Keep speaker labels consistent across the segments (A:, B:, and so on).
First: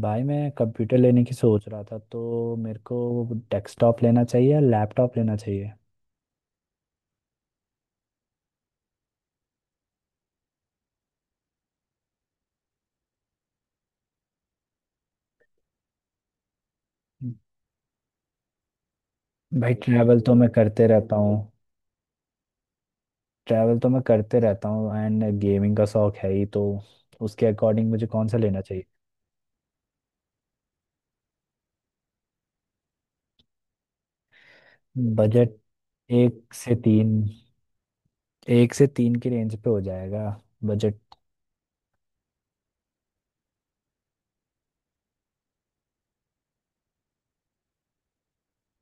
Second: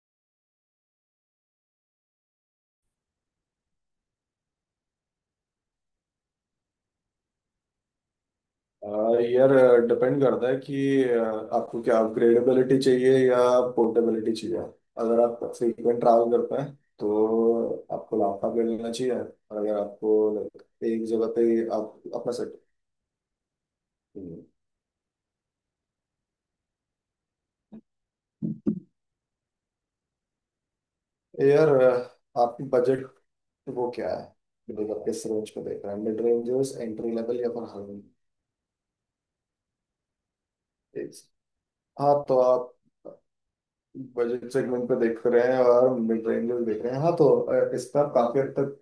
A: भाई मैं कंप्यूटर लेने की सोच रहा था तो मेरे को डेस्कटॉप लेना चाहिए या लैपटॉप लेना चाहिए।
B: यार, डिपेंड करता है कि आपको क्या अपग्रेडेबिलिटी चाहिए या पोर्टेबिलिटी चाहिए। अगर आप फ्रीक्वेंट ट्रैवल करते हैं तो आपको लैपटॉप ले लेना चाहिए, और
A: भाई
B: अगर
A: ट्रैवल
B: आपको
A: तो मैं करते
B: एक
A: रहता
B: जगह
A: हूँ।
B: पे ही आप अपना सेट।
A: ट्रैवल तो मैं करते रहता हूँ एंड गेमिंग का शौक है ही तो उसके अकॉर्डिंग मुझे कौन सा लेना चाहिए।
B: यार आपकी बजट वो क्या है? मतलब आप किस रेंज
A: बजट
B: पे देख रहे हैं, मिड
A: एक से
B: रेंजर्स,
A: तीन
B: एंट्री लेवल या फिर हाई?
A: एक से तीन की रेंज पे हो जाएगा
B: एक।
A: बजट।
B: हाँ, तो आप बजट सेगमेंट पे देख रहे हैं और मिड रेंजर्स देख रहे हैं, हाँ। तो इस पर आप काफी हद तक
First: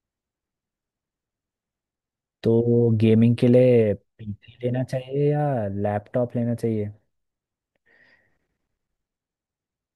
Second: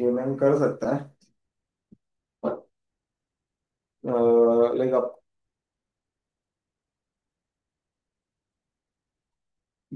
B: गेमिंग कर सकते हैं।
A: तो गेमिंग के लिए पीसी लेना
B: लाइक आप।
A: चाहिए या लैपटॉप लेना चाहिए।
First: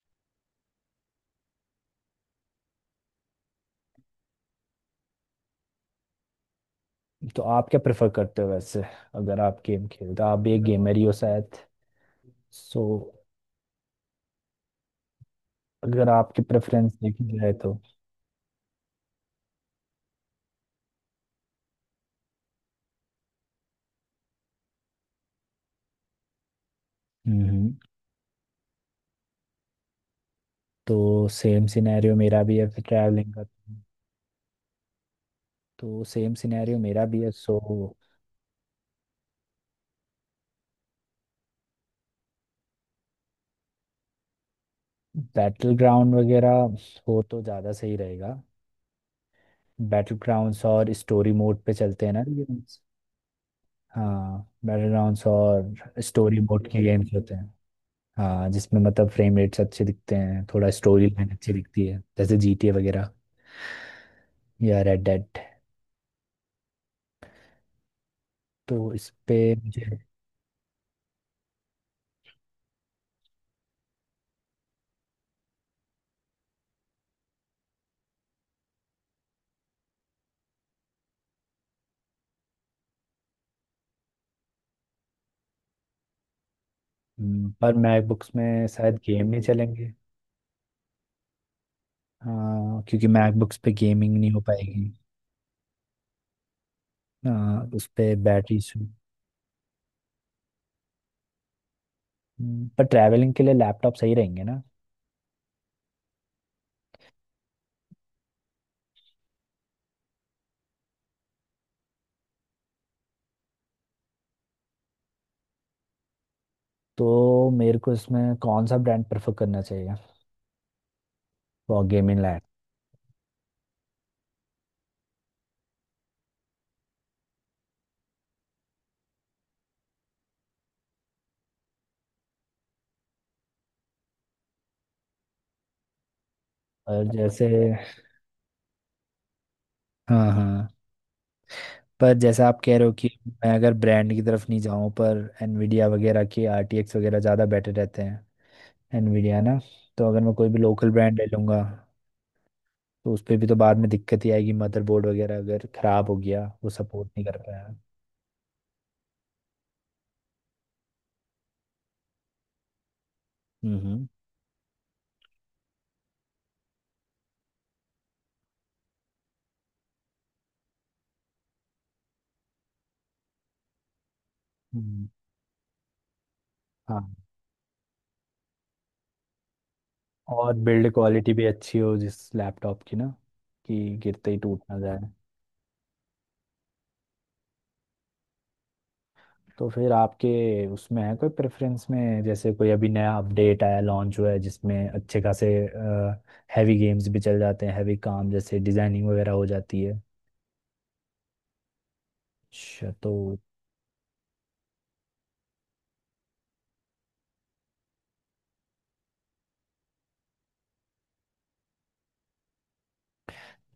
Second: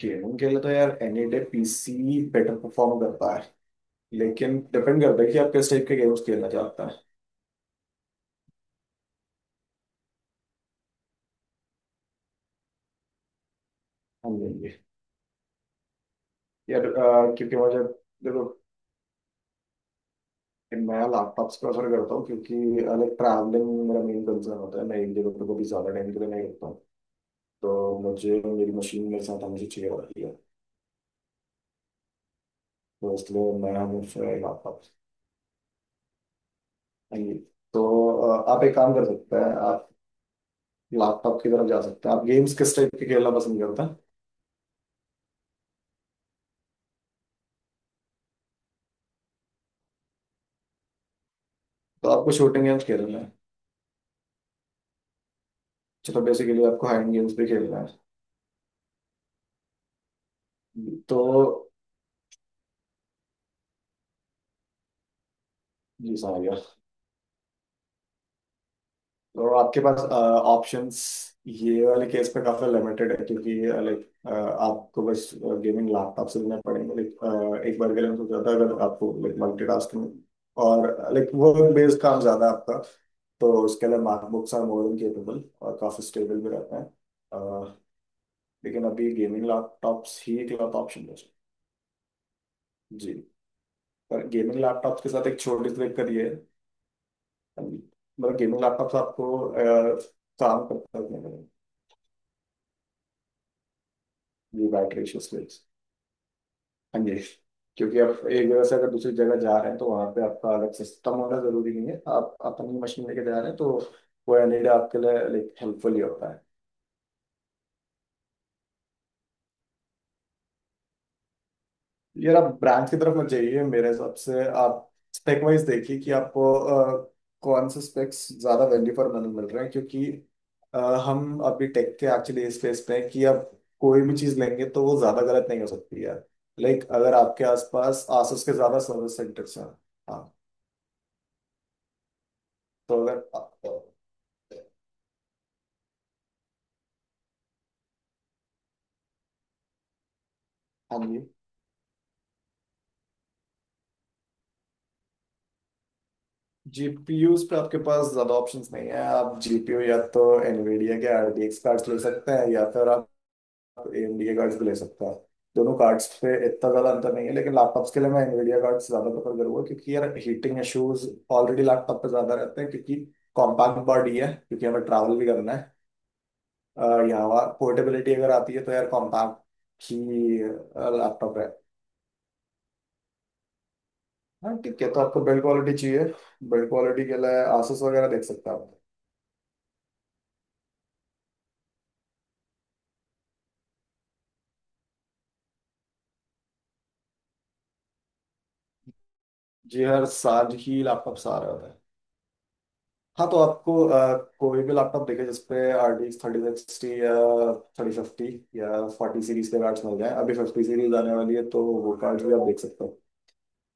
B: गेमिंग के लिए तो यार any day PC better perform करता है, लेकिन डिपेंड करता है कि आप किस टाइप के गेम्स खेलना चाहते हैं।
A: तो आप क्या प्रेफर करते हो वैसे। अगर आप गेम खेलते हो आप भी एक गेमर ही हो शायद, सो
B: हाँ जी जी।
A: अगर आपकी
B: यार
A: प्रेफरेंस देखी जाए
B: क्योंकि
A: तो।
B: मुझे, देखो, मैं लैपटॉप से प्रेफर करता हूँ, क्योंकि लाइक ट्रैवलिंग मेरा मेन कंसर्न होता है। मैं एक जगह पे कभी ज़्यादा टाइम के लिए नहीं रुकता हूँ,
A: हम्म।
B: तो मुझे मेरी मशीन मेरे साथ हमेशा चाहिए होती है,
A: तो सेम सिनेरियो मेरा भी है फिर
B: तो
A: ट्रैवलिंग का।
B: इसलिए मैं हमेशा लैपटॉप।
A: तो सेम सिनेरियो मेरा
B: हाँ
A: भी है
B: जी।
A: सो।
B: तो आप एक काम कर सकते हैं, आप लैपटॉप की तरफ जा सकते हैं। आप गेम्स किस टाइप के खेलना पसंद करते हैं?
A: बैटल ग्राउंड वगैरह हो तो ज़्यादा सही रहेगा। बैटल ग्राउंड्स और स्टोरी मोड पे चलते
B: तो
A: हैं ना
B: आपको शूटिंग
A: गेम्स।
B: गेम्स खेलना है।
A: हाँ। बैटल ग्राउंड्स और
B: चलो,
A: स्टोरी
B: बेसिकली
A: मोड के
B: आपको हाइड
A: गेम्स होते
B: गेम्स भी
A: हैं।
B: खेलना है
A: हाँ, जिसमें मतलब फ्रेम रेट्स अच्छे दिखते हैं थोड़ा स्टोरी
B: तो।
A: लाइन अच्छी दिखती है जैसे जीटीए वगैरह या रेड डेड।
B: जी, समझ गया।
A: तो इस पे
B: तो आपके
A: मुझे।
B: पास ऑप्शंस ये वाले केस पे काफी लिमिटेड है, क्योंकि लाइक आपको बस गेमिंग लैपटॉप से लेना पड़ेंगे। लाइक एक बार के लिए मैं सोच रहा था, अगर आपको लाइक मल्टीटास्किंग और लाइक वर्क बेस्ड काम ज्यादा है आपका, तो उसके लिए MacBooks are more than capable और काफी स्टेबल भी रहते हैं। अह,
A: पर मैकबुक्स में
B: लेकिन
A: शायद
B: अभी
A: गेम नहीं
B: गेमिंग
A: चलेंगे।
B: लैपटॉप्स ही एक ऑप्शन है।
A: हाँ क्योंकि
B: जी।
A: मैकबुक्स पे गेमिंग
B: पर
A: नहीं हो
B: गेमिंग
A: पाएगी।
B: लैपटॉप के साथ एक छोटी सी दिक्कत ये है,
A: हाँ, उस पे
B: मतलब
A: बैटरी
B: गेमिंग
A: इशू।
B: लैपटॉप आपको काम करता है।
A: पर ट्रैवलिंग के लिए लैपटॉप सही रहेंगे ना।
B: ये बैटरी इश्यूज के लिए। हाँ जी, क्योंकि आप एक जगह से अगर दूसरी जगह जा रहे हैं तो वहाँ पे आपका अलग सिस्टम होना जरूरी नहीं है, आप अपनी मशीन लेके जा रहे हैं, तो वो एलईडी आपके लिए लाइक हेल्पफुल ही होता है।
A: तो मेरे को इसमें कौन सा ब्रांड प्रेफर करना चाहिए फॉर गेमिंग
B: यार
A: लैप।
B: आप ब्रांड की तरफ मत जाइए, मेरे हिसाब से आप स्पेक वाइज देखिए कि आपको कौन से स्पेक्स ज्यादा वैल्यू फॉर मनी मिल रहे हैं, क्योंकि अ, हम अभी टेक के एक्चुअली इस फेस पे हैं कि आप कोई भी चीज लेंगे तो वो ज्यादा गलत नहीं हो सकती है। लाइक
A: पर
B: अगर आपके
A: जैसे।
B: आसपास आसुस के ज्यादा सर्विस सेंटर्स हैं। हाँ।
A: हाँ हाँ। पर जैसा आप कह रहे हो
B: तो
A: कि मैं अगर
B: अगर।
A: ब्रांड की तरफ नहीं जाऊँ, पर एनवीडिया वगैरह के आरटीएक्स वगैरह ज़्यादा बेटर रहते हैं। एनवीडिया ना। तो अगर मैं कोई भी लोकल
B: हाँ
A: ब्रांड
B: जी।
A: ले लूँगा तो उस पे भी तो बाद में दिक्कत ही आएगी, मदरबोर्ड वगैरह अगर खराब हो गया वो सपोर्ट नहीं कर
B: जीपीयूज पे
A: पाया।
B: आपके पास ज्यादा ऑप्शंस नहीं है, आप जीपीयू या तो एनवीडिया के आरटीएक्स कार्ड्स ले सकते हैं, या फिर आप
A: हम्म।
B: एएमडी के कार्ड्स भी ले सकता है। दोनों कार्ड्स पे इतना ज्यादा अंतर नहीं है, लेकिन लैपटॉप्स के लिए मैं एनवीडिया कार्ड्स ज्यादा प्रेफर करूंगा, क्योंकि यार हीटिंग इश्यूज ऑलरेडी लैपटॉप पे ज्यादा रहते हैं, क्योंकि कॉम्पैक्ट बॉडी है, क्योंकि हमें
A: हम्म,
B: ट्रैवल भी करना है।
A: हाँ।
B: और यहाँ पोर्टेबिलिटी अगर आती है तो यार कॉम्पैक्ट ही
A: और बिल्ड क्वालिटी
B: लैपटॉप
A: भी
B: है।
A: अच्छी हो जिस लैपटॉप की ना, कि गिरते ही
B: हाँ
A: टूट ना
B: ठीक है, तो
A: जाए।
B: आपको बिल्ड क्वालिटी चाहिए। बिल्ड क्वालिटी के लिए आसूस वगैरह देख सकते हैं आप।
A: तो फिर आपके उसमें है कोई प्रेफरेंस में जैसे कोई अभी नया अपडेट आया लॉन्च हुआ है जिसमें अच्छे खासे हैवी गेम्स भी चल जाते हैं, हैवी काम जैसे डिजाइनिंग वगैरह हो जाती
B: जी,
A: है।
B: हर साल ही लैपटॉप आ रहे होते हैं।
A: अच्छा तो।
B: हाँ, तो आपको कोई भी लैपटॉप देखे जिसपे आर डी 3060 या 3050 या 40 सीरीज के कार्ड्स मिल जाए। अभी 50 सीरीज आने वाली है, तो वो कार्ड्स भी आप देख सकते हो।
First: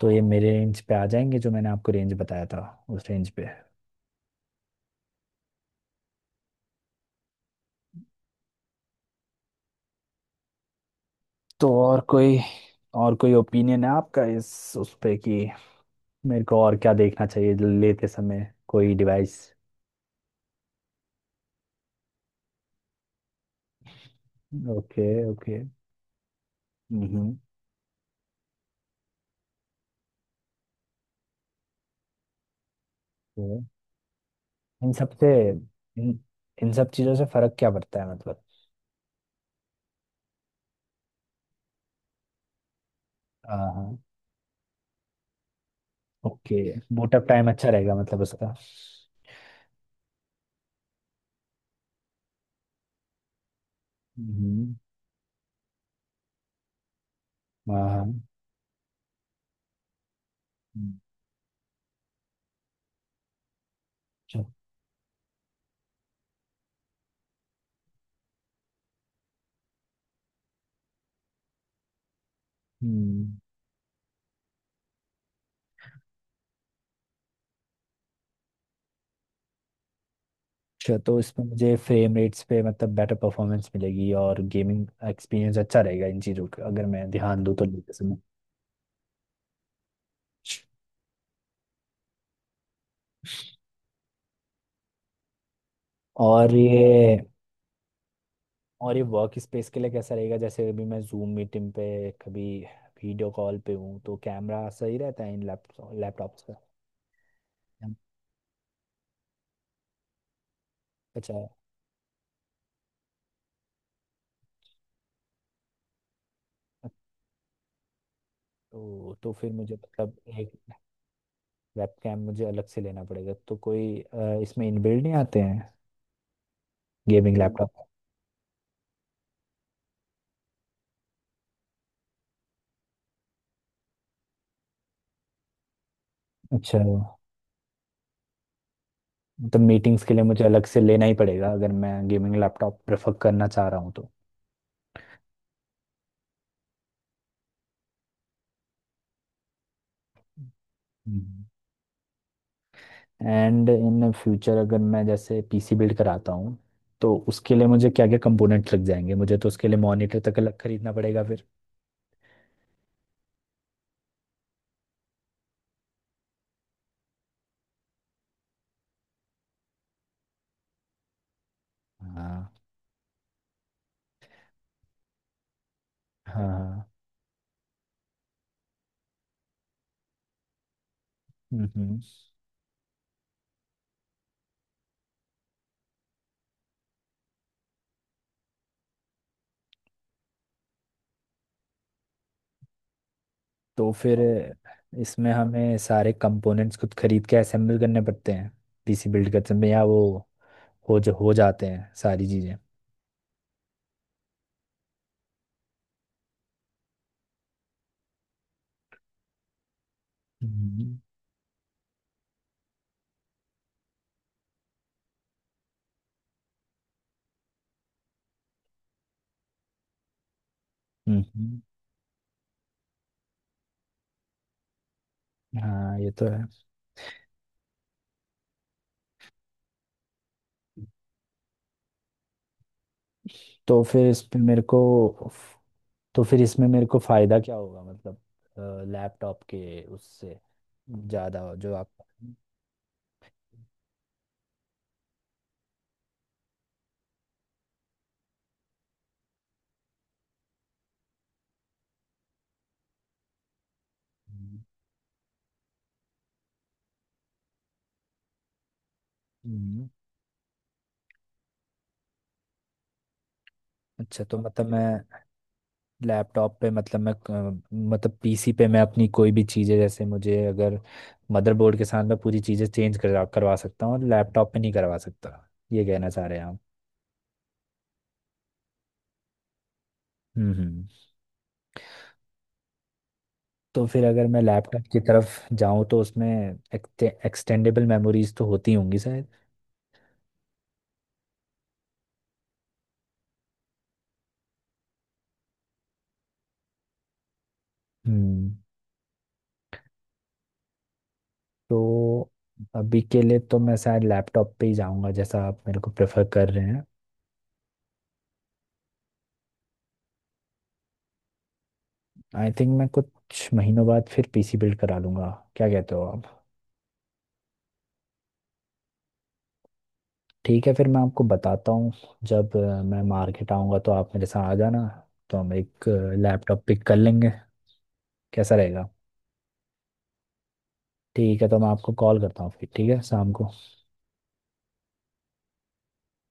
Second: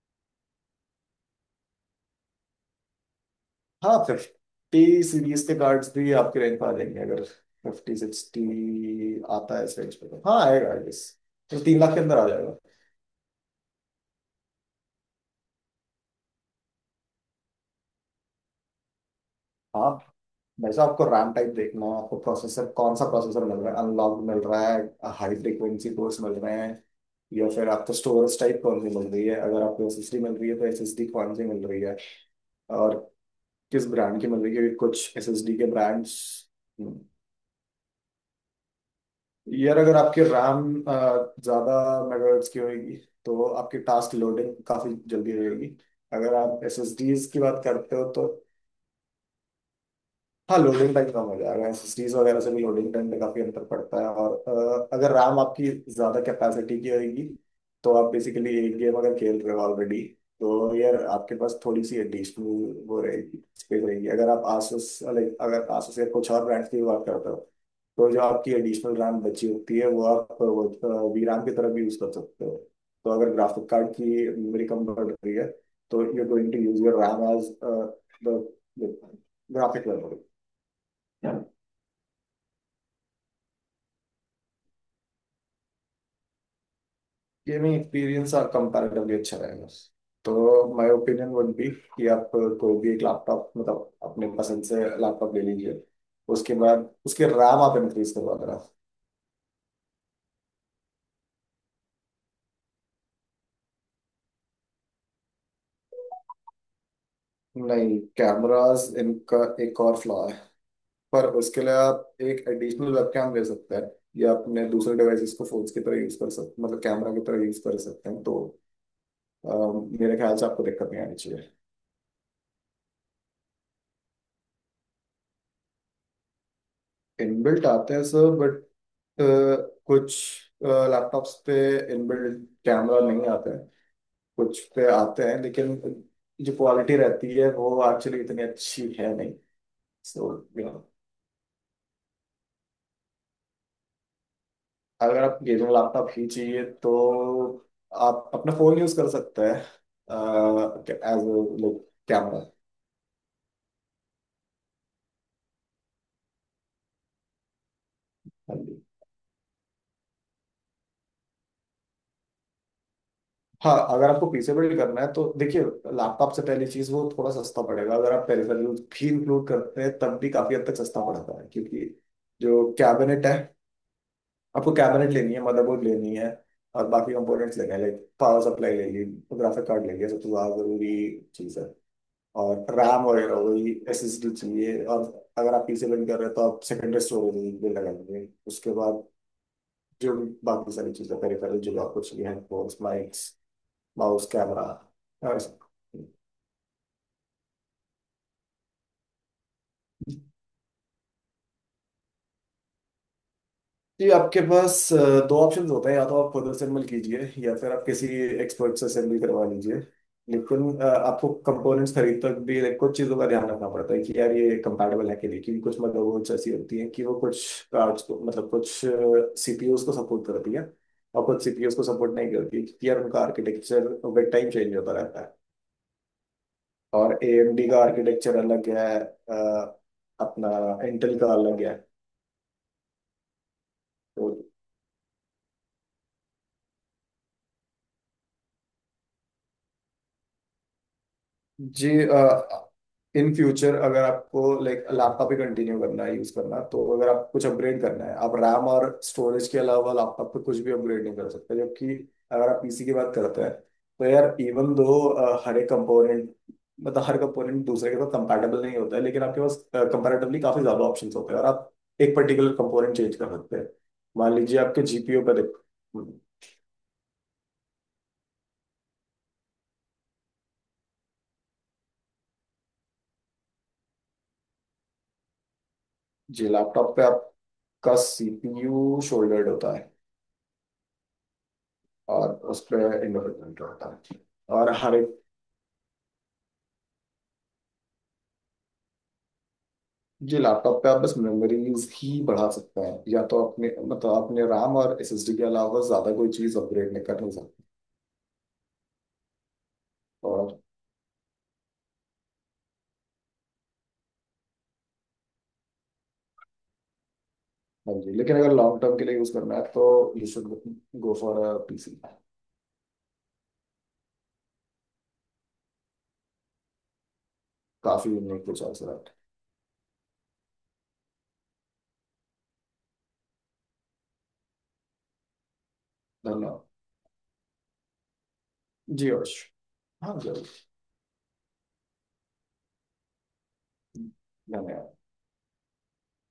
A: तो ये मेरे रेंज पे आ जाएंगे जो मैंने आपको रेंज बताया था, उस रेंज पे।
B: हाँ, 50 सीरीज के कार्ड्स भी आपके रेंज पर आ जाएंगे। अगर 5060 आता है इस रेंज पे, तो हाँ, आएगा आई गेस। तो
A: तो
B: 3 लाख
A: और
B: के अंदर आ
A: कोई
B: जाएगा।
A: और कोई ओपिनियन है आपका इस उस पे कि मेरे को और क्या देखना चाहिए लेते समय कोई डिवाइस।
B: हाँ, वैसे आपको रैम टाइप देखना है, आपको प्रोसेसर कौन सा प्रोसेसर मिल रहा है, अनलॉक मिल रहा है,
A: okay
B: high
A: okay.
B: Frequency cores मिल रहे हैं,
A: हम्म।
B: या फिर आपको स्टोरेज टाइप कौन सी मिल रही है। अगर आपको एसएसडी मिल रही है तो एसएसडी कौन सी मिल रही है और
A: तो
B: किस ब्रांड की मिल रही है, क्योंकि
A: इन सब
B: कुछ
A: से
B: एसएसडी के ब्रांड्स।
A: इन, इन सब चीज़ों से फर्क क्या पड़ता है मतलब।
B: यार अगर आपकी रैम ज़्यादा मेगाहर्ट्ज की होगी, तो
A: हाँ
B: आपकी
A: हाँ।
B: टास्क लोडिंग काफ़ी जल्दी रहेगी। अगर
A: ओके।
B: आप
A: बूट अप
B: एसएसडीज की
A: टाइम
B: बात
A: अच्छा रहेगा
B: करते हो
A: मतलब
B: तो
A: उसका।
B: हाँ, लोडिंग टाइम कम हो जाएगा। एसएसडीज वगैरह से भी लोडिंग टाइम पे काफी अंतर पड़ता है। और
A: हम्म।
B: अगर रैम आपकी ज्यादा कैपेसिटी की होगी,
A: हाँ
B: तो
A: हाँ।
B: आप बेसिकली एक गेम अगर खेल रहे हो ऑलरेडी, तो यार
A: हम्म।
B: आपके पास थोड़ी सी एडिशनल वो रहेगी, स्पेस रहेगी। अगर
A: अच्छा।
B: आप आसूस लाइक अगर आसूस या कुछ और ब्रांड्स की बात करते हो, तो जो आपकी एडिशनल रैम बची होती है वो आप वो वी रैम की तरह भी यूज कर सकते हो। तो अगर
A: हम्म।
B: ग्राफिक कार्ड की मेमोरी कम बढ़ रही है, तो you going to use your RAM as the graphic memory.
A: अच्छा, तो इसमें मुझे फ्रेम रेट्स पे मतलब बेटर परफॉर्मेंस मिलेगी और गेमिंग एक्सपीरियंस अच्छा रहेगा, इन चीज़ों का अगर मैं ध्यान दूँ तो
B: गेमिंग
A: लेते समय।
B: एक्सपीरियंस आप कंपैरेटिवली अच्छा रहेगा। तो माय ओपिनियन वुड बी कि आप कोई भी एक लैपटॉप, मतलब अपने पसंद से लैपटॉप ले लीजिए,
A: और
B: उसके बाद
A: ये।
B: उसके रैम आप इंक्रीज करवा देना।
A: और ये वर्क स्पेस के लिए कैसा रहेगा, जैसे अभी मैं जूम मीटिंग पे कभी वीडियो कॉल पे हूँ तो कैमरा सही रहता है इन लैपटॉप्स का।
B: नहीं, कैमरास इनका एक और फ्लॉ है, पर
A: अच्छा।
B: उसके लिए आप एक एडिशनल वेबकैम ले सकते हैं, या अपने दूसरे डिवाइसेस को फोन्स की तरह यूज कर सकते, मतलब कैमरा की तरह यूज कर सकते हैं, तो
A: तो फिर मुझे मतलब
B: मेरे ख्याल से
A: एक
B: आपको दिक्कत नहीं आनी चाहिए।
A: वेबकैम मुझे अलग से लेना पड़ेगा तो कोई इसमें इनबिल्ड नहीं आते हैं गेमिंग
B: इनबिल्ट
A: लैपटॉप।
B: आते हैं सर, बट कुछ लैपटॉप्स पे इनबिल्ट कैमरा नहीं आते हैं, कुछ पे आते हैं, लेकिन जो
A: अच्छा।
B: क्वालिटी रहती है वो एक्चुअली इतनी अच्छी है नहीं।
A: मतलब मीटिंग्स के लिए
B: सो
A: मुझे अलग
B: यू
A: से
B: नो
A: लेना ही पड़ेगा अगर मैं गेमिंग लैपटॉप प्रेफर करना चाह रहा हूँ तो।
B: अगर आप गेमिंग लैपटॉप ही चाहिए, तो आप अपना फोन यूज कर सकते हैं as
A: hmm.
B: Like camera.
A: And in future अगर मैं जैसे पीसी बिल्ड कराता हूँ तो उसके लिए मुझे क्या क्या कंपोनेंट्स लग जाएंगे मुझे, तो उसके लिए मॉनिटर तक अलग खरीदना पड़ेगा फिर।
B: हाँ, अगर आपको पीसेबल करना है तो देखिए, लैपटॉप से पहली चीज, वो थोड़ा सस्ता पड़ेगा। अगर आप पेरिफेरल भी इंक्लूड करते हैं तब भी काफी हद तक सस्ता पड़ता है, क्योंकि
A: हाँ।
B: जो कैबिनेट है, आपको कैबिनेट लेनी है, मदरबोर्ड लेनी है,
A: हाँ हाँ।
B: और बाकी कंपोनेंट्स लेने हैं। लाइक पावर सप्लाई ले ली, ग्राफिक कार्ड ले लिया, सबसे ज्यादा जरूरी चीज है,
A: हम्म।
B: और रैम वगैरह हो गई, SSD चाहिए, और अगर आप पीसी बिल्ड कर रहे हैं तो आप सेकेंडरी स्टोरेज भी लगाएंगे। उसके बाद जो बाकी सारी चीजें पेरिफेरल जो भी आपको चाहिए, हेडफोन्स,
A: तो फिर
B: माउस, कैमरा।
A: इसमें हमें सारे कंपोनेंट्स खुद खरीद के असेंबल करने पड़ते हैं पीसी बिल्ड करते में, या वो हो जो हो जाते हैं सारी चीज़ें।
B: जी, आपके पास दो ऑप्शंस होते हैं, या तो आप खुद असेंबल कीजिए या फिर आप किसी एक्सपर्ट से असेंबल करवा लीजिए। लेकिन
A: हम्म
B: आपको कंपोनेंट्स खरीदते वक्त भी कुछ चीज़ों का ध्यान रखना पड़ता है कि यार, ये कंपैटिबल है कि नहीं, क्योंकि कुछ मदरबोर्ड्स ऐसी होती हैं कि वो कुछ कार्ड्स को, मतलब कुछ सीपीयूज को सपोर्ट करती है और कुछ
A: हम्म।
B: सीपीयूज को सपोर्ट नहीं करती, क्योंकि यार उनका आर्किटेक्चर विद टाइम चेंज होता रहता है।
A: हाँ ये तो है।
B: और एएमडी का आर्किटेक्चर अलग है, अ, अपना इंटेल का अलग है।
A: तो फिर इस
B: तो
A: पे मेरे को। तो फिर इसमें मेरे को फायदा क्या होगा मतलब लैपटॉप के उससे ज्यादा जो आप।
B: जी, इन फ्यूचर अगर आपको लाइक लैपटॉप ही कंटिन्यू करना है यूज करना, तो अगर आप कुछ अपग्रेड करना है, आप रैम और स्टोरेज के अलावा लैपटॉप पे कुछ भी अपग्रेड नहीं कर सकते। जबकि अगर आप पीसी की बात करते हैं, तो यार
A: हम्म,
B: इवन दो हर एक कंपोनेंट, मतलब हर कंपोनेंट दूसरे के साथ कंपैटिबल नहीं होता है, लेकिन आपके पास
A: हम्म।
B: कंपैरेटिवली काफी ज्यादा ऑप्शंस होते हैं और आप एक पर्टिकुलर कंपोनेंट चेंज कर सकते हैं।
A: अच्छा
B: मान
A: तो
B: लीजिए
A: मतलब
B: आपके
A: मैं
B: जीपीयू पे देख।
A: लैपटॉप पे मतलब मैं मतलब पीसी पे मैं अपनी कोई भी चीज़ें जैसे मुझे अगर मदरबोर्ड के साथ मैं पूरी चीज़ें चेंज करा करवा सकता हूँ और लैपटॉप पे नहीं करवा सकता, ये कहना चाह रहे हैं
B: जी,
A: आप।
B: लैपटॉप पे आपका सीपीयू शोल्डर्ड होता है
A: हम्म हम्म।
B: और उसमें इंडिपेंडेंट
A: तो
B: होता
A: फिर
B: है
A: अगर मैं
B: और
A: लैपटॉप
B: हर
A: की
B: एक।
A: तरफ जाऊं तो उसमें एक्सटेंडेबल मेमोरीज तो होती होंगी शायद।
B: जी, लैपटॉप पे आप बस मेमोरीज ही बढ़ा सकते हैं, या तो अपने, मतलब अपने RAM और SSD के अलावा ज्यादा कोई चीज अपग्रेड नहीं कर नहीं सकते,
A: हम्म।
B: और
A: तो अभी के लिए तो मैं शायद लैपटॉप पे ही जाऊंगा जैसा आप मेरे को प्रेफर कर रहे हैं।
B: हाँ जी। लेकिन अगर लॉन्ग टर्म के लिए यूज करना है तो you should go for a PC.
A: I think मैं कुछ महीनों बाद फिर पीसी बिल्ड करा लूंगा। क्या कहते हो आप।
B: काफी यूनिक टू चॉइस।
A: ठीक है फिर मैं आपको बताता हूँ। जब मैं मार्केट आऊँगा तो आप मेरे साथ आ जाना, तो हम एक लैपटॉप
B: धन्यवाद।
A: पिक कर लेंगे। कैसा रहेगा।
B: जी यश, हाँ जरूर।
A: ठीक है तो मैं आपको कॉल करता हूँ फिर, ठीक है शाम को।
B: धन्यवाद।